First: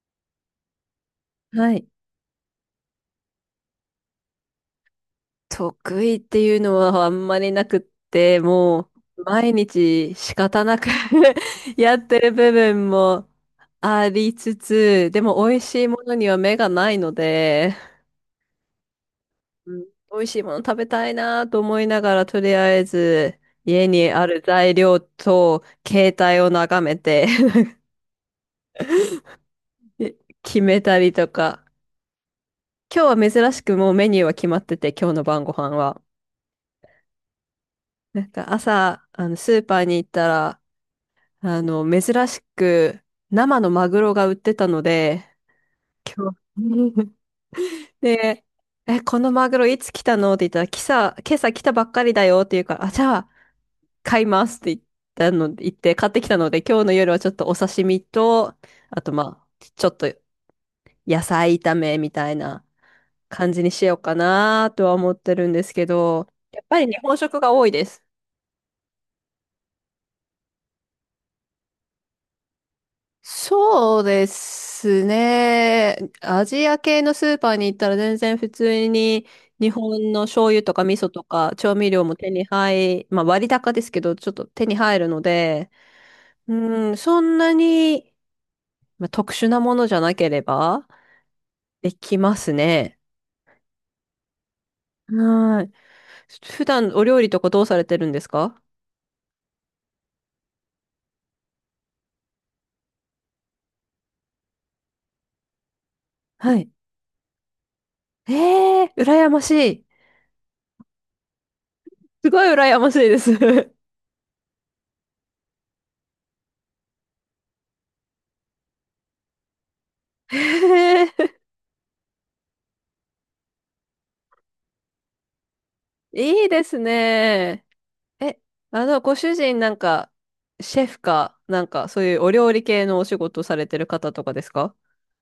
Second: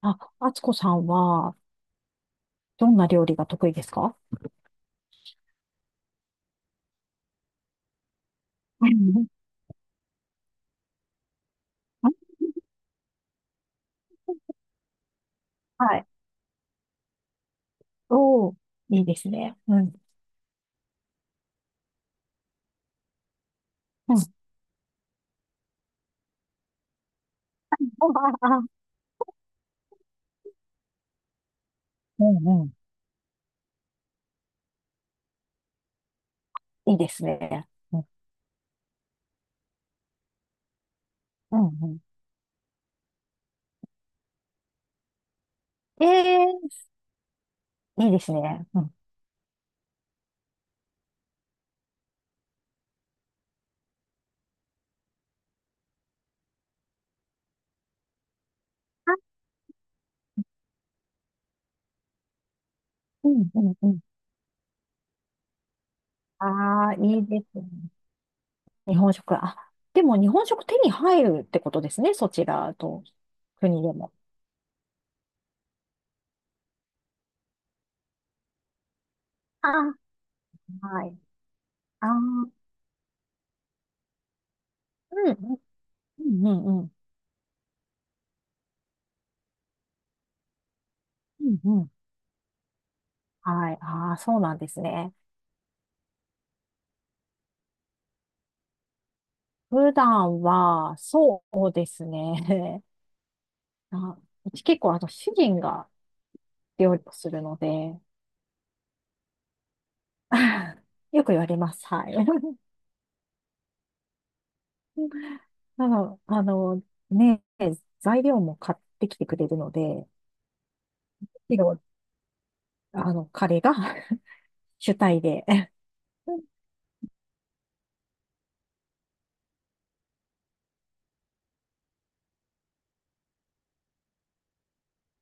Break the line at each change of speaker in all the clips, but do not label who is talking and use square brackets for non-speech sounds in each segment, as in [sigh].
あ、あつこさんは、
はい。
どんな料理が得意ですか？
得意っていうのはあんまりなくって、
う
もう
ん。
毎日仕方なく [laughs] やってる部分もありつつ、でも美味しい
は
も
い。
のには目がないので、
おー、いいですね。
う
う
ん、
ん。
美味しいもの食べたいなと思いながら、とりあえず家に
う
あ
ん、
る材料と携帯を眺めて
あ。
[laughs] 決めたりとか。
うんうん。
今日は珍しくもうメニューは決まってて、今日の晩ご飯は。
いいですね。うん、
なんか朝、スーパーに行ったら、
うん、うん。
珍しく生のマグロが売ってたので、今
え
日 [laughs]
ー、いいです
で、
ね。うん、あ。
え、このマグロいつ来たのって言ったら、今朝来たばっかりだよって言うから、あ、じゃあ買いますって言って買ってきたので、今日の夜はちょっとお刺身と、あとまあ、ちょっと野菜炒めみたいな
うん、
感
う
じに
ん、
し
う
よう
ん。
かなとは思ってるんですけど、やっぱり
ああ
日
ー、
本
いい
食
で
が
す
多
ね。
いです。
日本食。あ、でも日本食手に入るってことですね。そちらと国で
そう
も。
ですね。アジア系のスーパーに行ったら全然普通に日
あ。
本の醤油とか味
は
噌
い。
とか調味料
あ
も手に
ー、
入、まあ割高ですけど、ちょっと手に入るの
うん、うん、
で、
うん、うんう
う
ん。
ん、そんなに、まあ、特殊なものじゃなければ
うんうん。
できますね。
はい。ああ、そうなんですね。
はい。普段お料理とかどうされてるんですか？
普段は、そうですね。[laughs] あ、うち結構、主人が
はい。
料理をするので、
えー、羨ましい。
[laughs] よく言われます。はい。
すごい羨ましいです。[laughs]
[laughs] なの、あの、ね、材料も買ってきてくれるので、
え
けど彼が [laughs] 主体で。[laughs]
ー、いいですね。え、ご主人なんか、シェフか、なんか、そういうお料理系のお仕事されてる方とかですか？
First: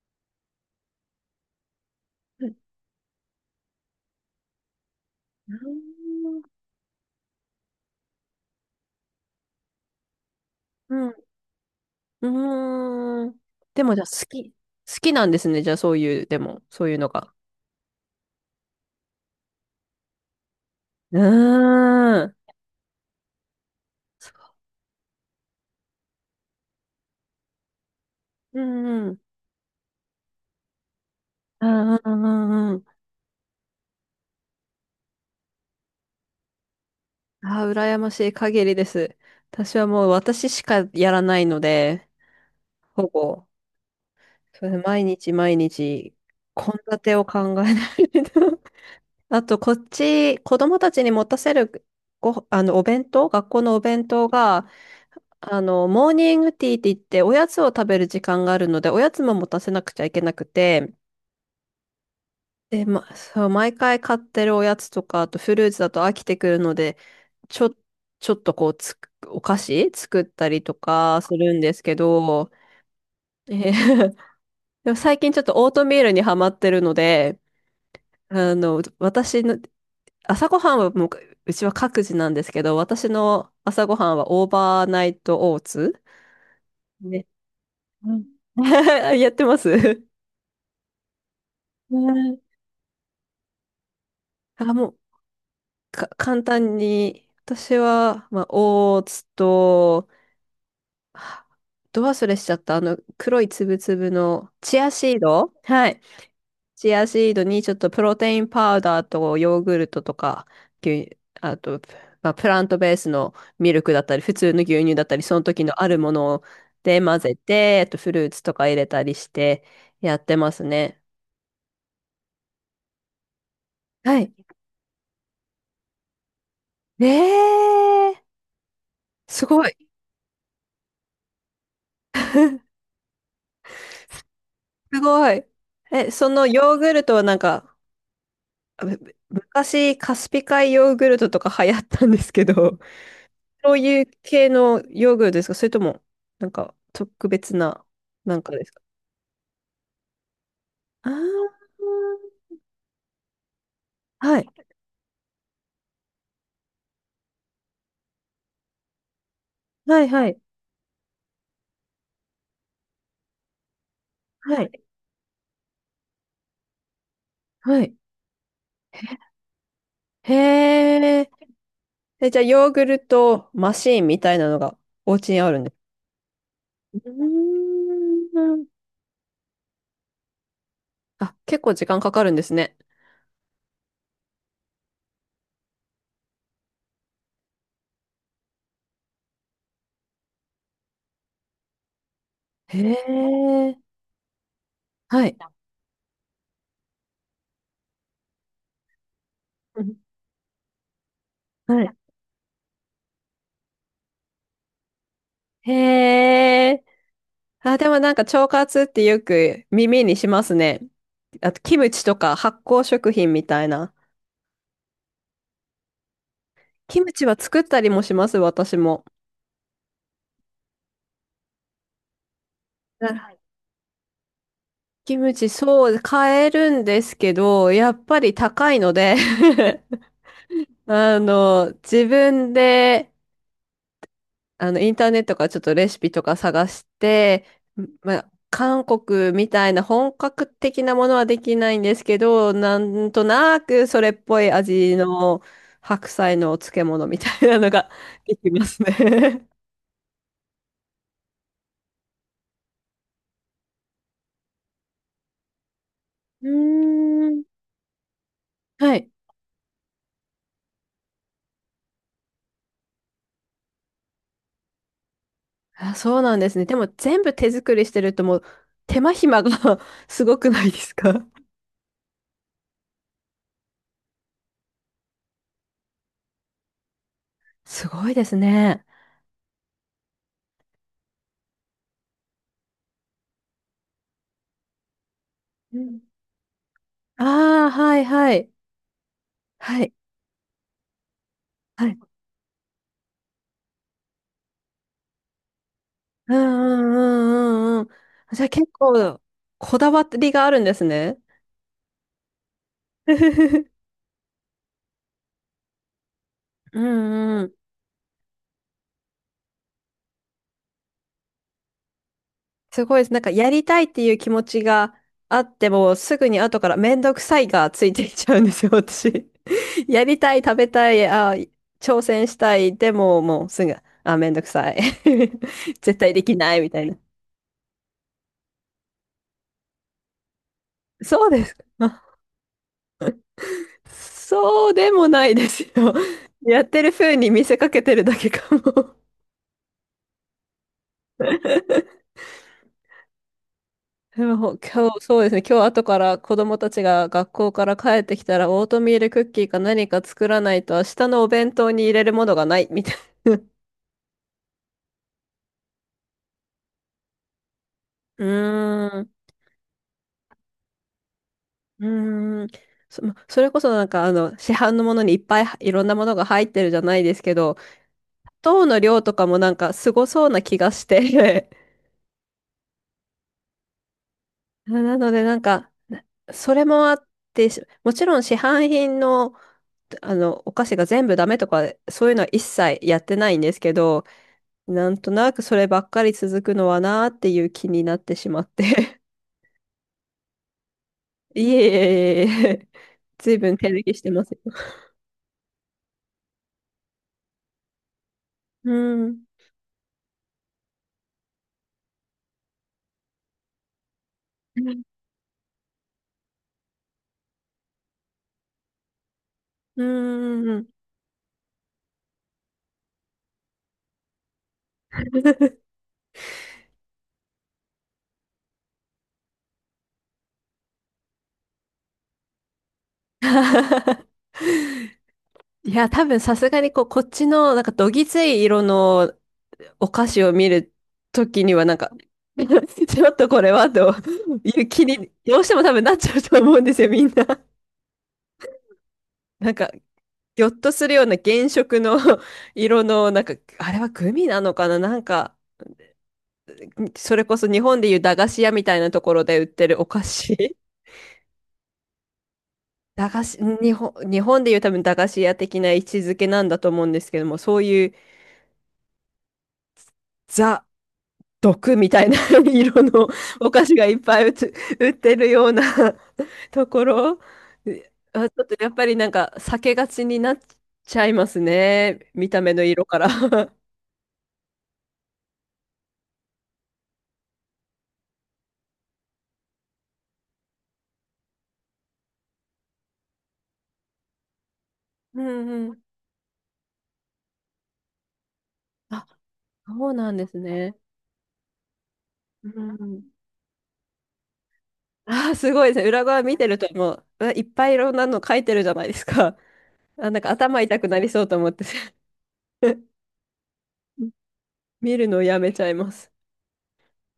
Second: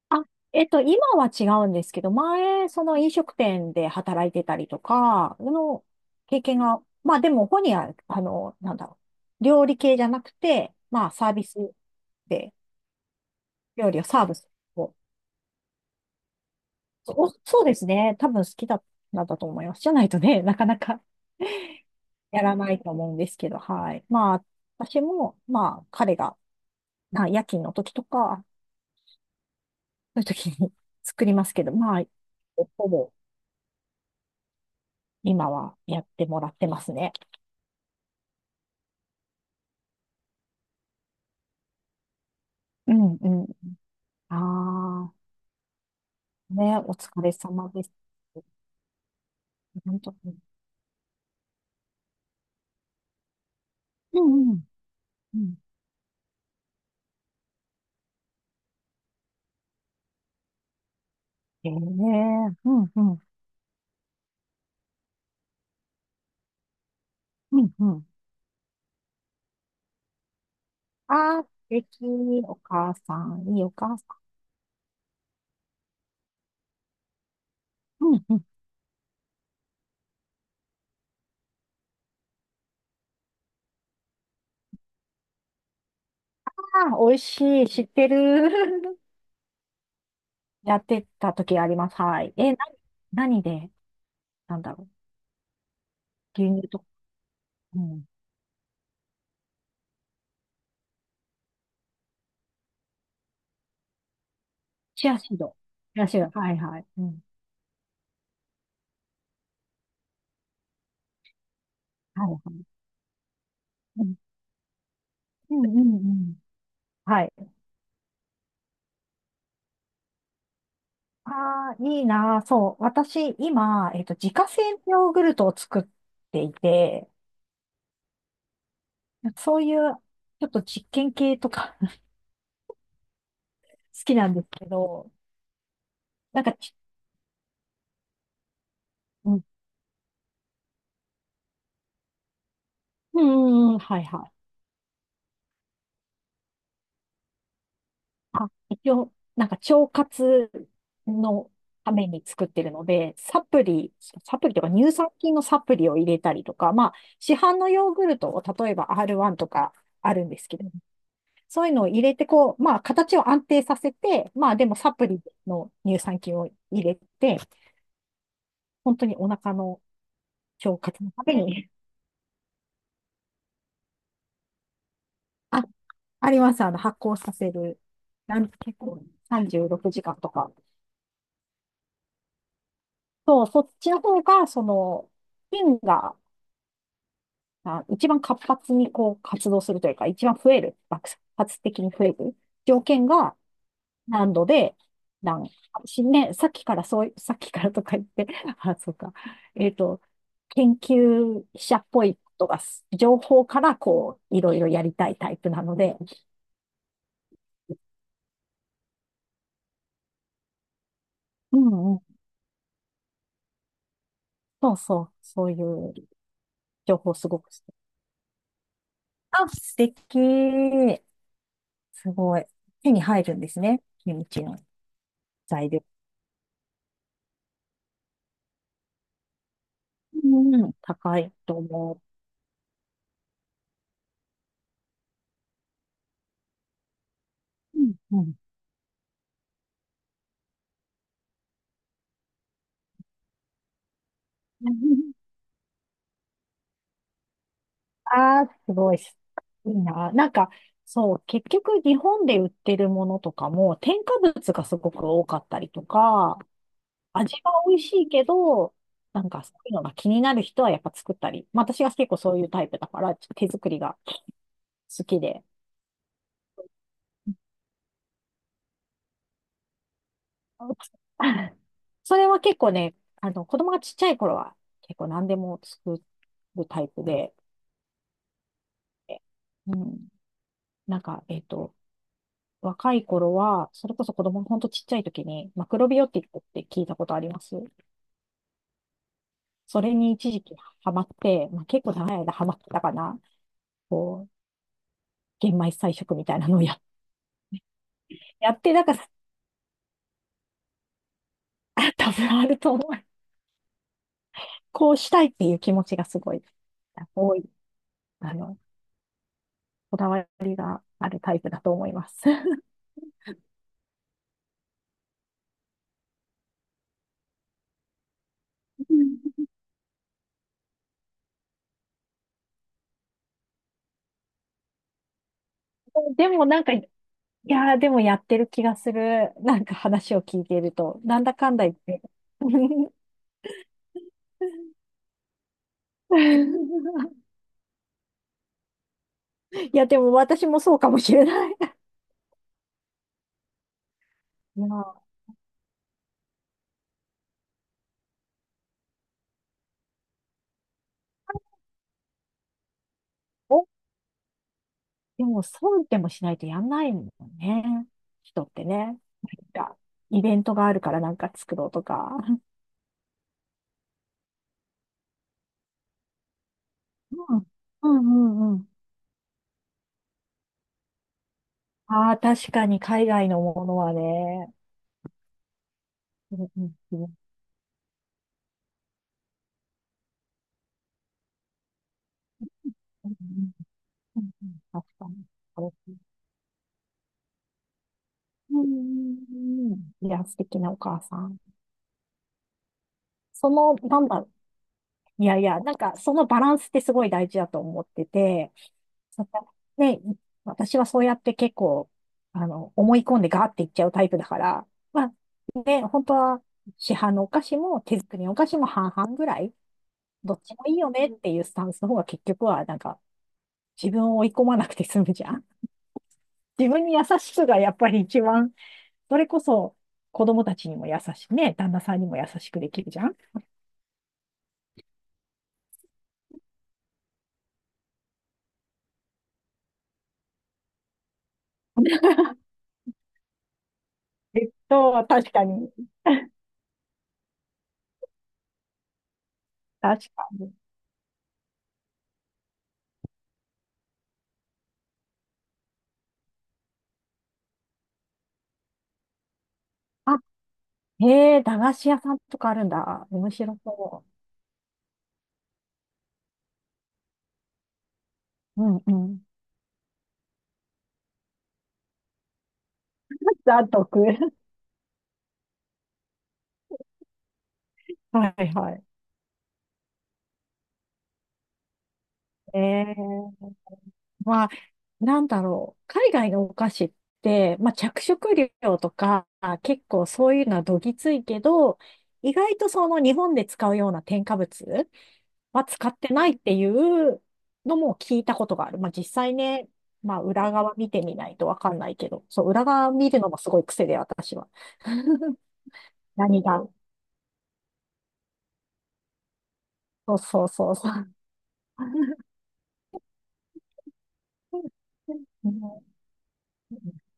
あ、今は違うんですけど、
うん。
前、その飲食店で働いてたりとか、の経験が、まあでも、本人は、なんだろう、料理系じゃなくて、
う
まあ
ん。
サービスで、
うーん。で
料
も
理
じゃ
を
あ
サ
好
ーブする。
き。好きなんですね。じゃあそういう、でも、そういうの
そ
が。
う、そうですね。多分好きだったんだと思います。じゃないとね、[laughs] なかなか
うーん。
やらないと思うんですけど、はい。まあ、
そ
私も、まあ、彼が、まあ、夜勤の時とか、
う、うんうん。
そういう時に [laughs] 作りますけ
う
ど、
んう
ま
ん
あ、
うんうん。
ほぼ今はやってもらってますね。
ああ、羨ましい限りです。私はもう私しかやらないので、
う
ほ
んう
ぼ、
ん。
それ毎
あ
日毎日、
あ、
献
ね、お
立
疲
を
れ
考
様
えな
です。
いと。あと、こっ
本当に。
ち、子供たちに持たせるご、あの、お弁当、学校のお弁
う
当
んう
が、
ん。うん、
モーニングティーって言って、おやつを食べる時間があるので、おやつも持たせなくちゃいけなくて、
ええ、う
で、
んう
ま、
ん。
そう、毎回買ってるおやつとか、あとフルーツだと飽きてくるので、ち
う
ょ、
んうん。
ちょっとこうお菓子作ったりとかす
ああ、素
るんですけ
敵。
ど、
お母さん、いい
え
お母
ー [laughs] でも最近ちょっとオートミールにハマってるので、
うんうん、
私の朝ごはんはもう、うちは各自なんですけど、私の朝ごはんはオーバーナイトオーツ。
あー、[laughs] 美味
ね。
しい。知って
うん
る。
[laughs]。やってます。
[laughs] やってた時ありま
う
す。はい。
ん、
え、な、何で、なん
あ、
だろ
もう、簡
う。牛乳
単
と、
に、私
うん。
は、まあ、オーツと、はど忘れしちゃった、黒いつぶつぶの、チア
チ
シ
ア
ー
シー
ド。
ド。
はい。
チアシード。はいはい。
チ
う
ア
ん。
シードにちょっとプロテインパウダーとヨーグルトとか、牛あと、
は
ま
い
あ、
は
プ
い。
ラントベースのミルクだ
う
った
ん
り、普通の牛乳だったり、その
う
時
んう
のあ
ん
るも
うん。
ので混
はい。
ぜて、あとフルーツとか入れたりしてやってますね。
ああ、いいなー。そう。私、今、
はい。
自家製のヨーグルトを作っていて、
えー、す
そ
ご
う
い、
いう、ちょっと実験系とか [laughs] 好きなんですけ
す
ど、
ごい。そ
なん
の
か
ヨ
ち、
ーグルトはなんか、む
うん。
昔カスピ海ヨーグルトとか流行ったんですけど、
う
[laughs]
んう
そ
んう
う
ん。は
い
い
う
はい。
系のヨーグルトですか？それとも、なんか特別な、なん
あ、
かですか？
一応、なんか腸活
あ
の
あ、
ために作ってるので、サ
はい、
プリとか乳酸菌のサプリを入れたりとか、まあ、市販のヨーグルトを例えば R1 とか
はい、
ある
は
ん
い、
ですけど、そういうのを入れて、こう、まあ、形を安定させて、まあ、
は
でも
い、
サプリの乳酸菌を入れて、
はい。
本当にお腹の
へ
腸活のた
え、
めに、
え、じゃあ、ヨーグルトマシーンみたいなのがお家にあ
[laughs]
る
あ、
んです。
あります。あの、
う
発酵させる。
ーん。
結構36時間とか。
あ、結構時間かかるんですね。
そう、そっちの方が、菌が、あ、一番活発にこう活動するというか、一番増える、爆発的に増える
へ
条件が
え、
何度で
はい。
何。ね、さっきからとか言って、[laughs] あ、そうか。えっ
うん、
と、研究者
は
っ
い。
ぽいことが情報からこう、いろいろやりたいタイプな
へ
ので、
え、あ、でもなんか腸活ってよく耳にしますね。あ
う
と、キム
んう
チと
ん。
か発酵食品みたいな。
そうそう、そういう情
キム
報
チ
す
は
ごく好
作
き。
ったりもします、私も。
あ、素敵。すごい。手に入
は
る
い。
んですね。キムチの
キムチ、
材料。
そう、買えるんですけど、やっぱり高いので [laughs]
うんうん、高いと思
自分で、インターネットからちょっとレシピとか探して、
う。うん
ま
う
あ、
ん。
韓国みたいな本格的なものはできないんですけど、なんとなくそれっぽい味
[laughs]
の白菜のお漬物みたいなのがで
ああ、
きま
す
す
ごいっす。
ね
いいな。なんか、そう、結局日本で売ってるものとかも添加物がすごく多かったりとか、
[laughs] うー
味
ん。
は美味しいけど、
はい。
なんかそういうのが気になる人はやっぱ作ったり、まあ私が結構そういうタイプだから、手作りが好きで。
あ、そうなんですね。でも全部手作りしてるともう手間暇が [laughs] すごくないですか？
[laughs] それは結構ね、子供がちっちゃい頃は結構何でも作るタイプで、
すごいですね。
うん、なんか、若い頃は、それこそ子供のほんとちっちゃい時に、マク
う
ロビ
ん。
オティックって聞いたことあります？
ああ、はいはい。
そ
はい。
れに一時期ハマって、まあ、結
は
構
い。
長い間ハマってたかな。こう、玄米菜食み
う
た
ん
いなのをやって、
うんうんうんうん。
[laughs]
じゃあ
やっ
結
て、だから、
構こだわりがあるんですね。
あ多分あると思う。
[laughs]
こうしたいっていう気持ちがすごい、
う
多
んう
い、
ん。
あの、こだわりがあるタイプだと思います。
すごいです。なんかやりたいっていう気持ちがあっても、すぐに後からめんどくさいがついていっちゃうんですよ、私。[laughs]
[laughs]
やりたい、食べたい、あ、挑戦したい、でももうすぐ、あ、めんどくさい。[laughs] 絶対で
で
き
も
ない
なん
み
か、
たい
い
な。
やーでもやってる気がする。なんか話を聞いていると、なん
そう
だ
で
か
す
ん
か。
だ言って。
あ、そうでもないですよ。[laughs] やって
[laughs]
る風に見せかけてるだけかも。
いや、でも私もそうかもしれない。[laughs]
でも
い
今日、
や、
そうですね、今日後から子供たちが学校から帰ってきたら、オートミールクッキーか何か作らないと、明日のお弁当に入れるものがない、みたいな。
お、でも、そうでもしないとやんないもんね。
[laughs] う
人ってね、なん
ーん、
か、イベントがあるからなんか作ろうと
う
か。
ーん。まそれこそなんか市販のものにいっぱいいろんなものが入ってるじゃないですけ
うん。
ど、
うんうんう
糖
ん。
の量とかもなんかすごそうな気がして。
ああ、確かに海外のものはね。
[laughs] なのでなんか、
うん
それ
うん
もあ
う
っ
ん
て、もちろん市販品の、お菓子が全部ダメとか、そういうのは一切やっ
う
てないんで
ん
すけど、
うんうん、確
なん
か
と
に。
なくそればっかり続くのはなーっていう気になってしまっ
うん
て
うんうんうん、いや、素敵なお母さ
[laughs]
ん。
いえいえいえいえ。ずい
そ
ぶん手
の、
抜き
な
し
ん
て
だ
ま
ろ。
すよ。
いやいや、なんかそのバランスってすごい大事だと思ってて、
うん。
そね、私はそうやって結構、思い込んでガーっていっちゃうタイプだから、まあ、ね、本当は市販のお菓子も手作りのお菓子も半々ぐらい、
う
どっ
ん。
ち
うん
もいいよねっていうスタンスの方が結局は、なんか、自分を追い込まなくて済むじゃん。[laughs] 自分に優しくがやっぱり一番、それこそ子供たちにも優しくね、旦那さんにも優しくできるじゃん。
[laughs] いや、多分さすがにこう、こっちのなんかどぎつい色のお菓子を見るときにはなんか [laughs] ちょっとこれはという気に
確
どう
か
しても多
に。
分なっちゃうと思うんですよ、[laughs] みんな。なんか、
確か
ぎょっ
に。
とするような原色の [laughs] 色の、なんか、あれはグミなのかななんか、それこそ日本でいう駄菓子屋みたいなところで売ってるお菓
あ、
子
へえ、駄菓子屋さんとかあるん
[laughs]
だ。
駄菓
面
子、
白
日本、
そ
日本でいう多分駄菓子屋的な位置づけなんだと思うんですけども、そういう
う。うんうん。
ザ、毒みたいな [laughs] 色のお
ざ
菓
っ
子がいっぱい
[laughs]
[laughs] 売ってるような [laughs] ところ、あ、ち
は
ょっ
い
とや
は
っ
い。
ぱりなんか避けがちになっちゃいますね。見た目
え
の色から
え、
[laughs]
まあ、なんだろう。海外のお菓子って、まあ、着色料とか、結構そういうのはどぎついけど、意外とその日本で使うような添加物
うん
は
うん。
使ってないっていうのも聞いたことがある。まあ、実
あ、
際ね、
そうなん
まあ、
です
裏側
ね。
見てみないとわかんないけど、そ
う
う、裏
んう
側
ん。
見るのもすごい癖で、私は。
ああ、すごいですね。裏側見
何
てる
が。
ともう、うわいっぱいいろんなの書いてるじゃないですか。[laughs] あ、
そ
な
う
んか
そう
頭
そう
痛く
そ
なり
う。
そうと思って [laughs] 見るのをや
[laughs]
めちゃい
もう、
ます。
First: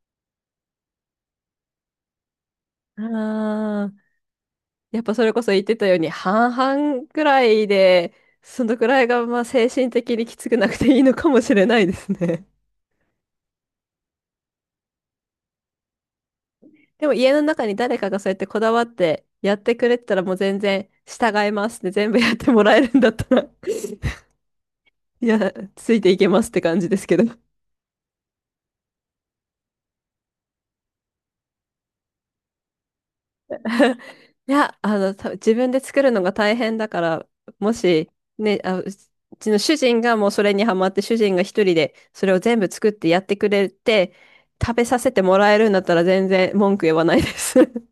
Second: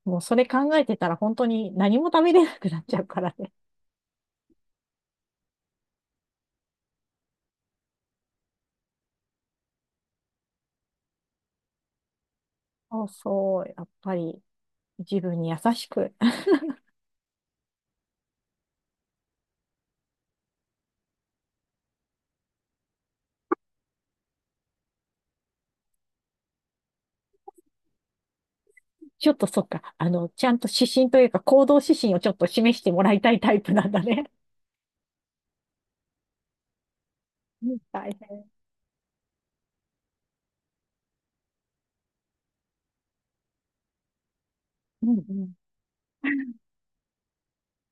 もうそれ考えてたら本当に何も食べれなくなっちゃうからね。
ああ、やっぱそれこそ言ってたように、半々くらいで、そのくらいがまあ精神的にきつくなくていいのかもしれないですね。
[laughs] そうそう、やっぱり自分に優しく。[laughs]
[laughs] でも家の中に誰かがそうやってこだわってやってくれてたらもう全然従いますって全部やってもらえるんだったら [laughs] いや、ついていけますって感じですけど。
ちょっとそっか、ちゃんと指針というか行動指針をちょっと示してもらいたいタイプなんだね。
[laughs] いや、自分で作るのが大変だから、
[laughs] う
も
ん、
し、
大変。
ね、あ、うちの主人がもうそれにハマって、主人が一人でそれを全部作ってやってくれて、食べさ
う
せ
ん
て
う
も
ん。
らえるんだったら全然文句言わないです。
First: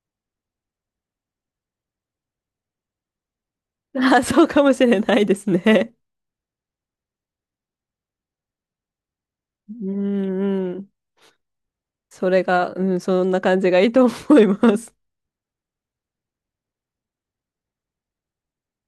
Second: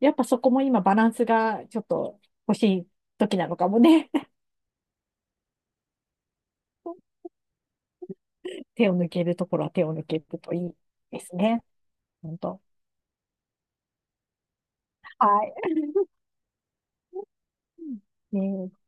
やっぱそこも今バランスがちょっと欲しい時なのかも
[laughs]
ね。
あ、そうかもしれないですね。
[laughs] 手を抜けるところは手
う
を抜けるとい
ん
い
うん。
ですね。
そ
本
れ
当。
が、うん、そんな感じがいいと思います。
はい。ねえ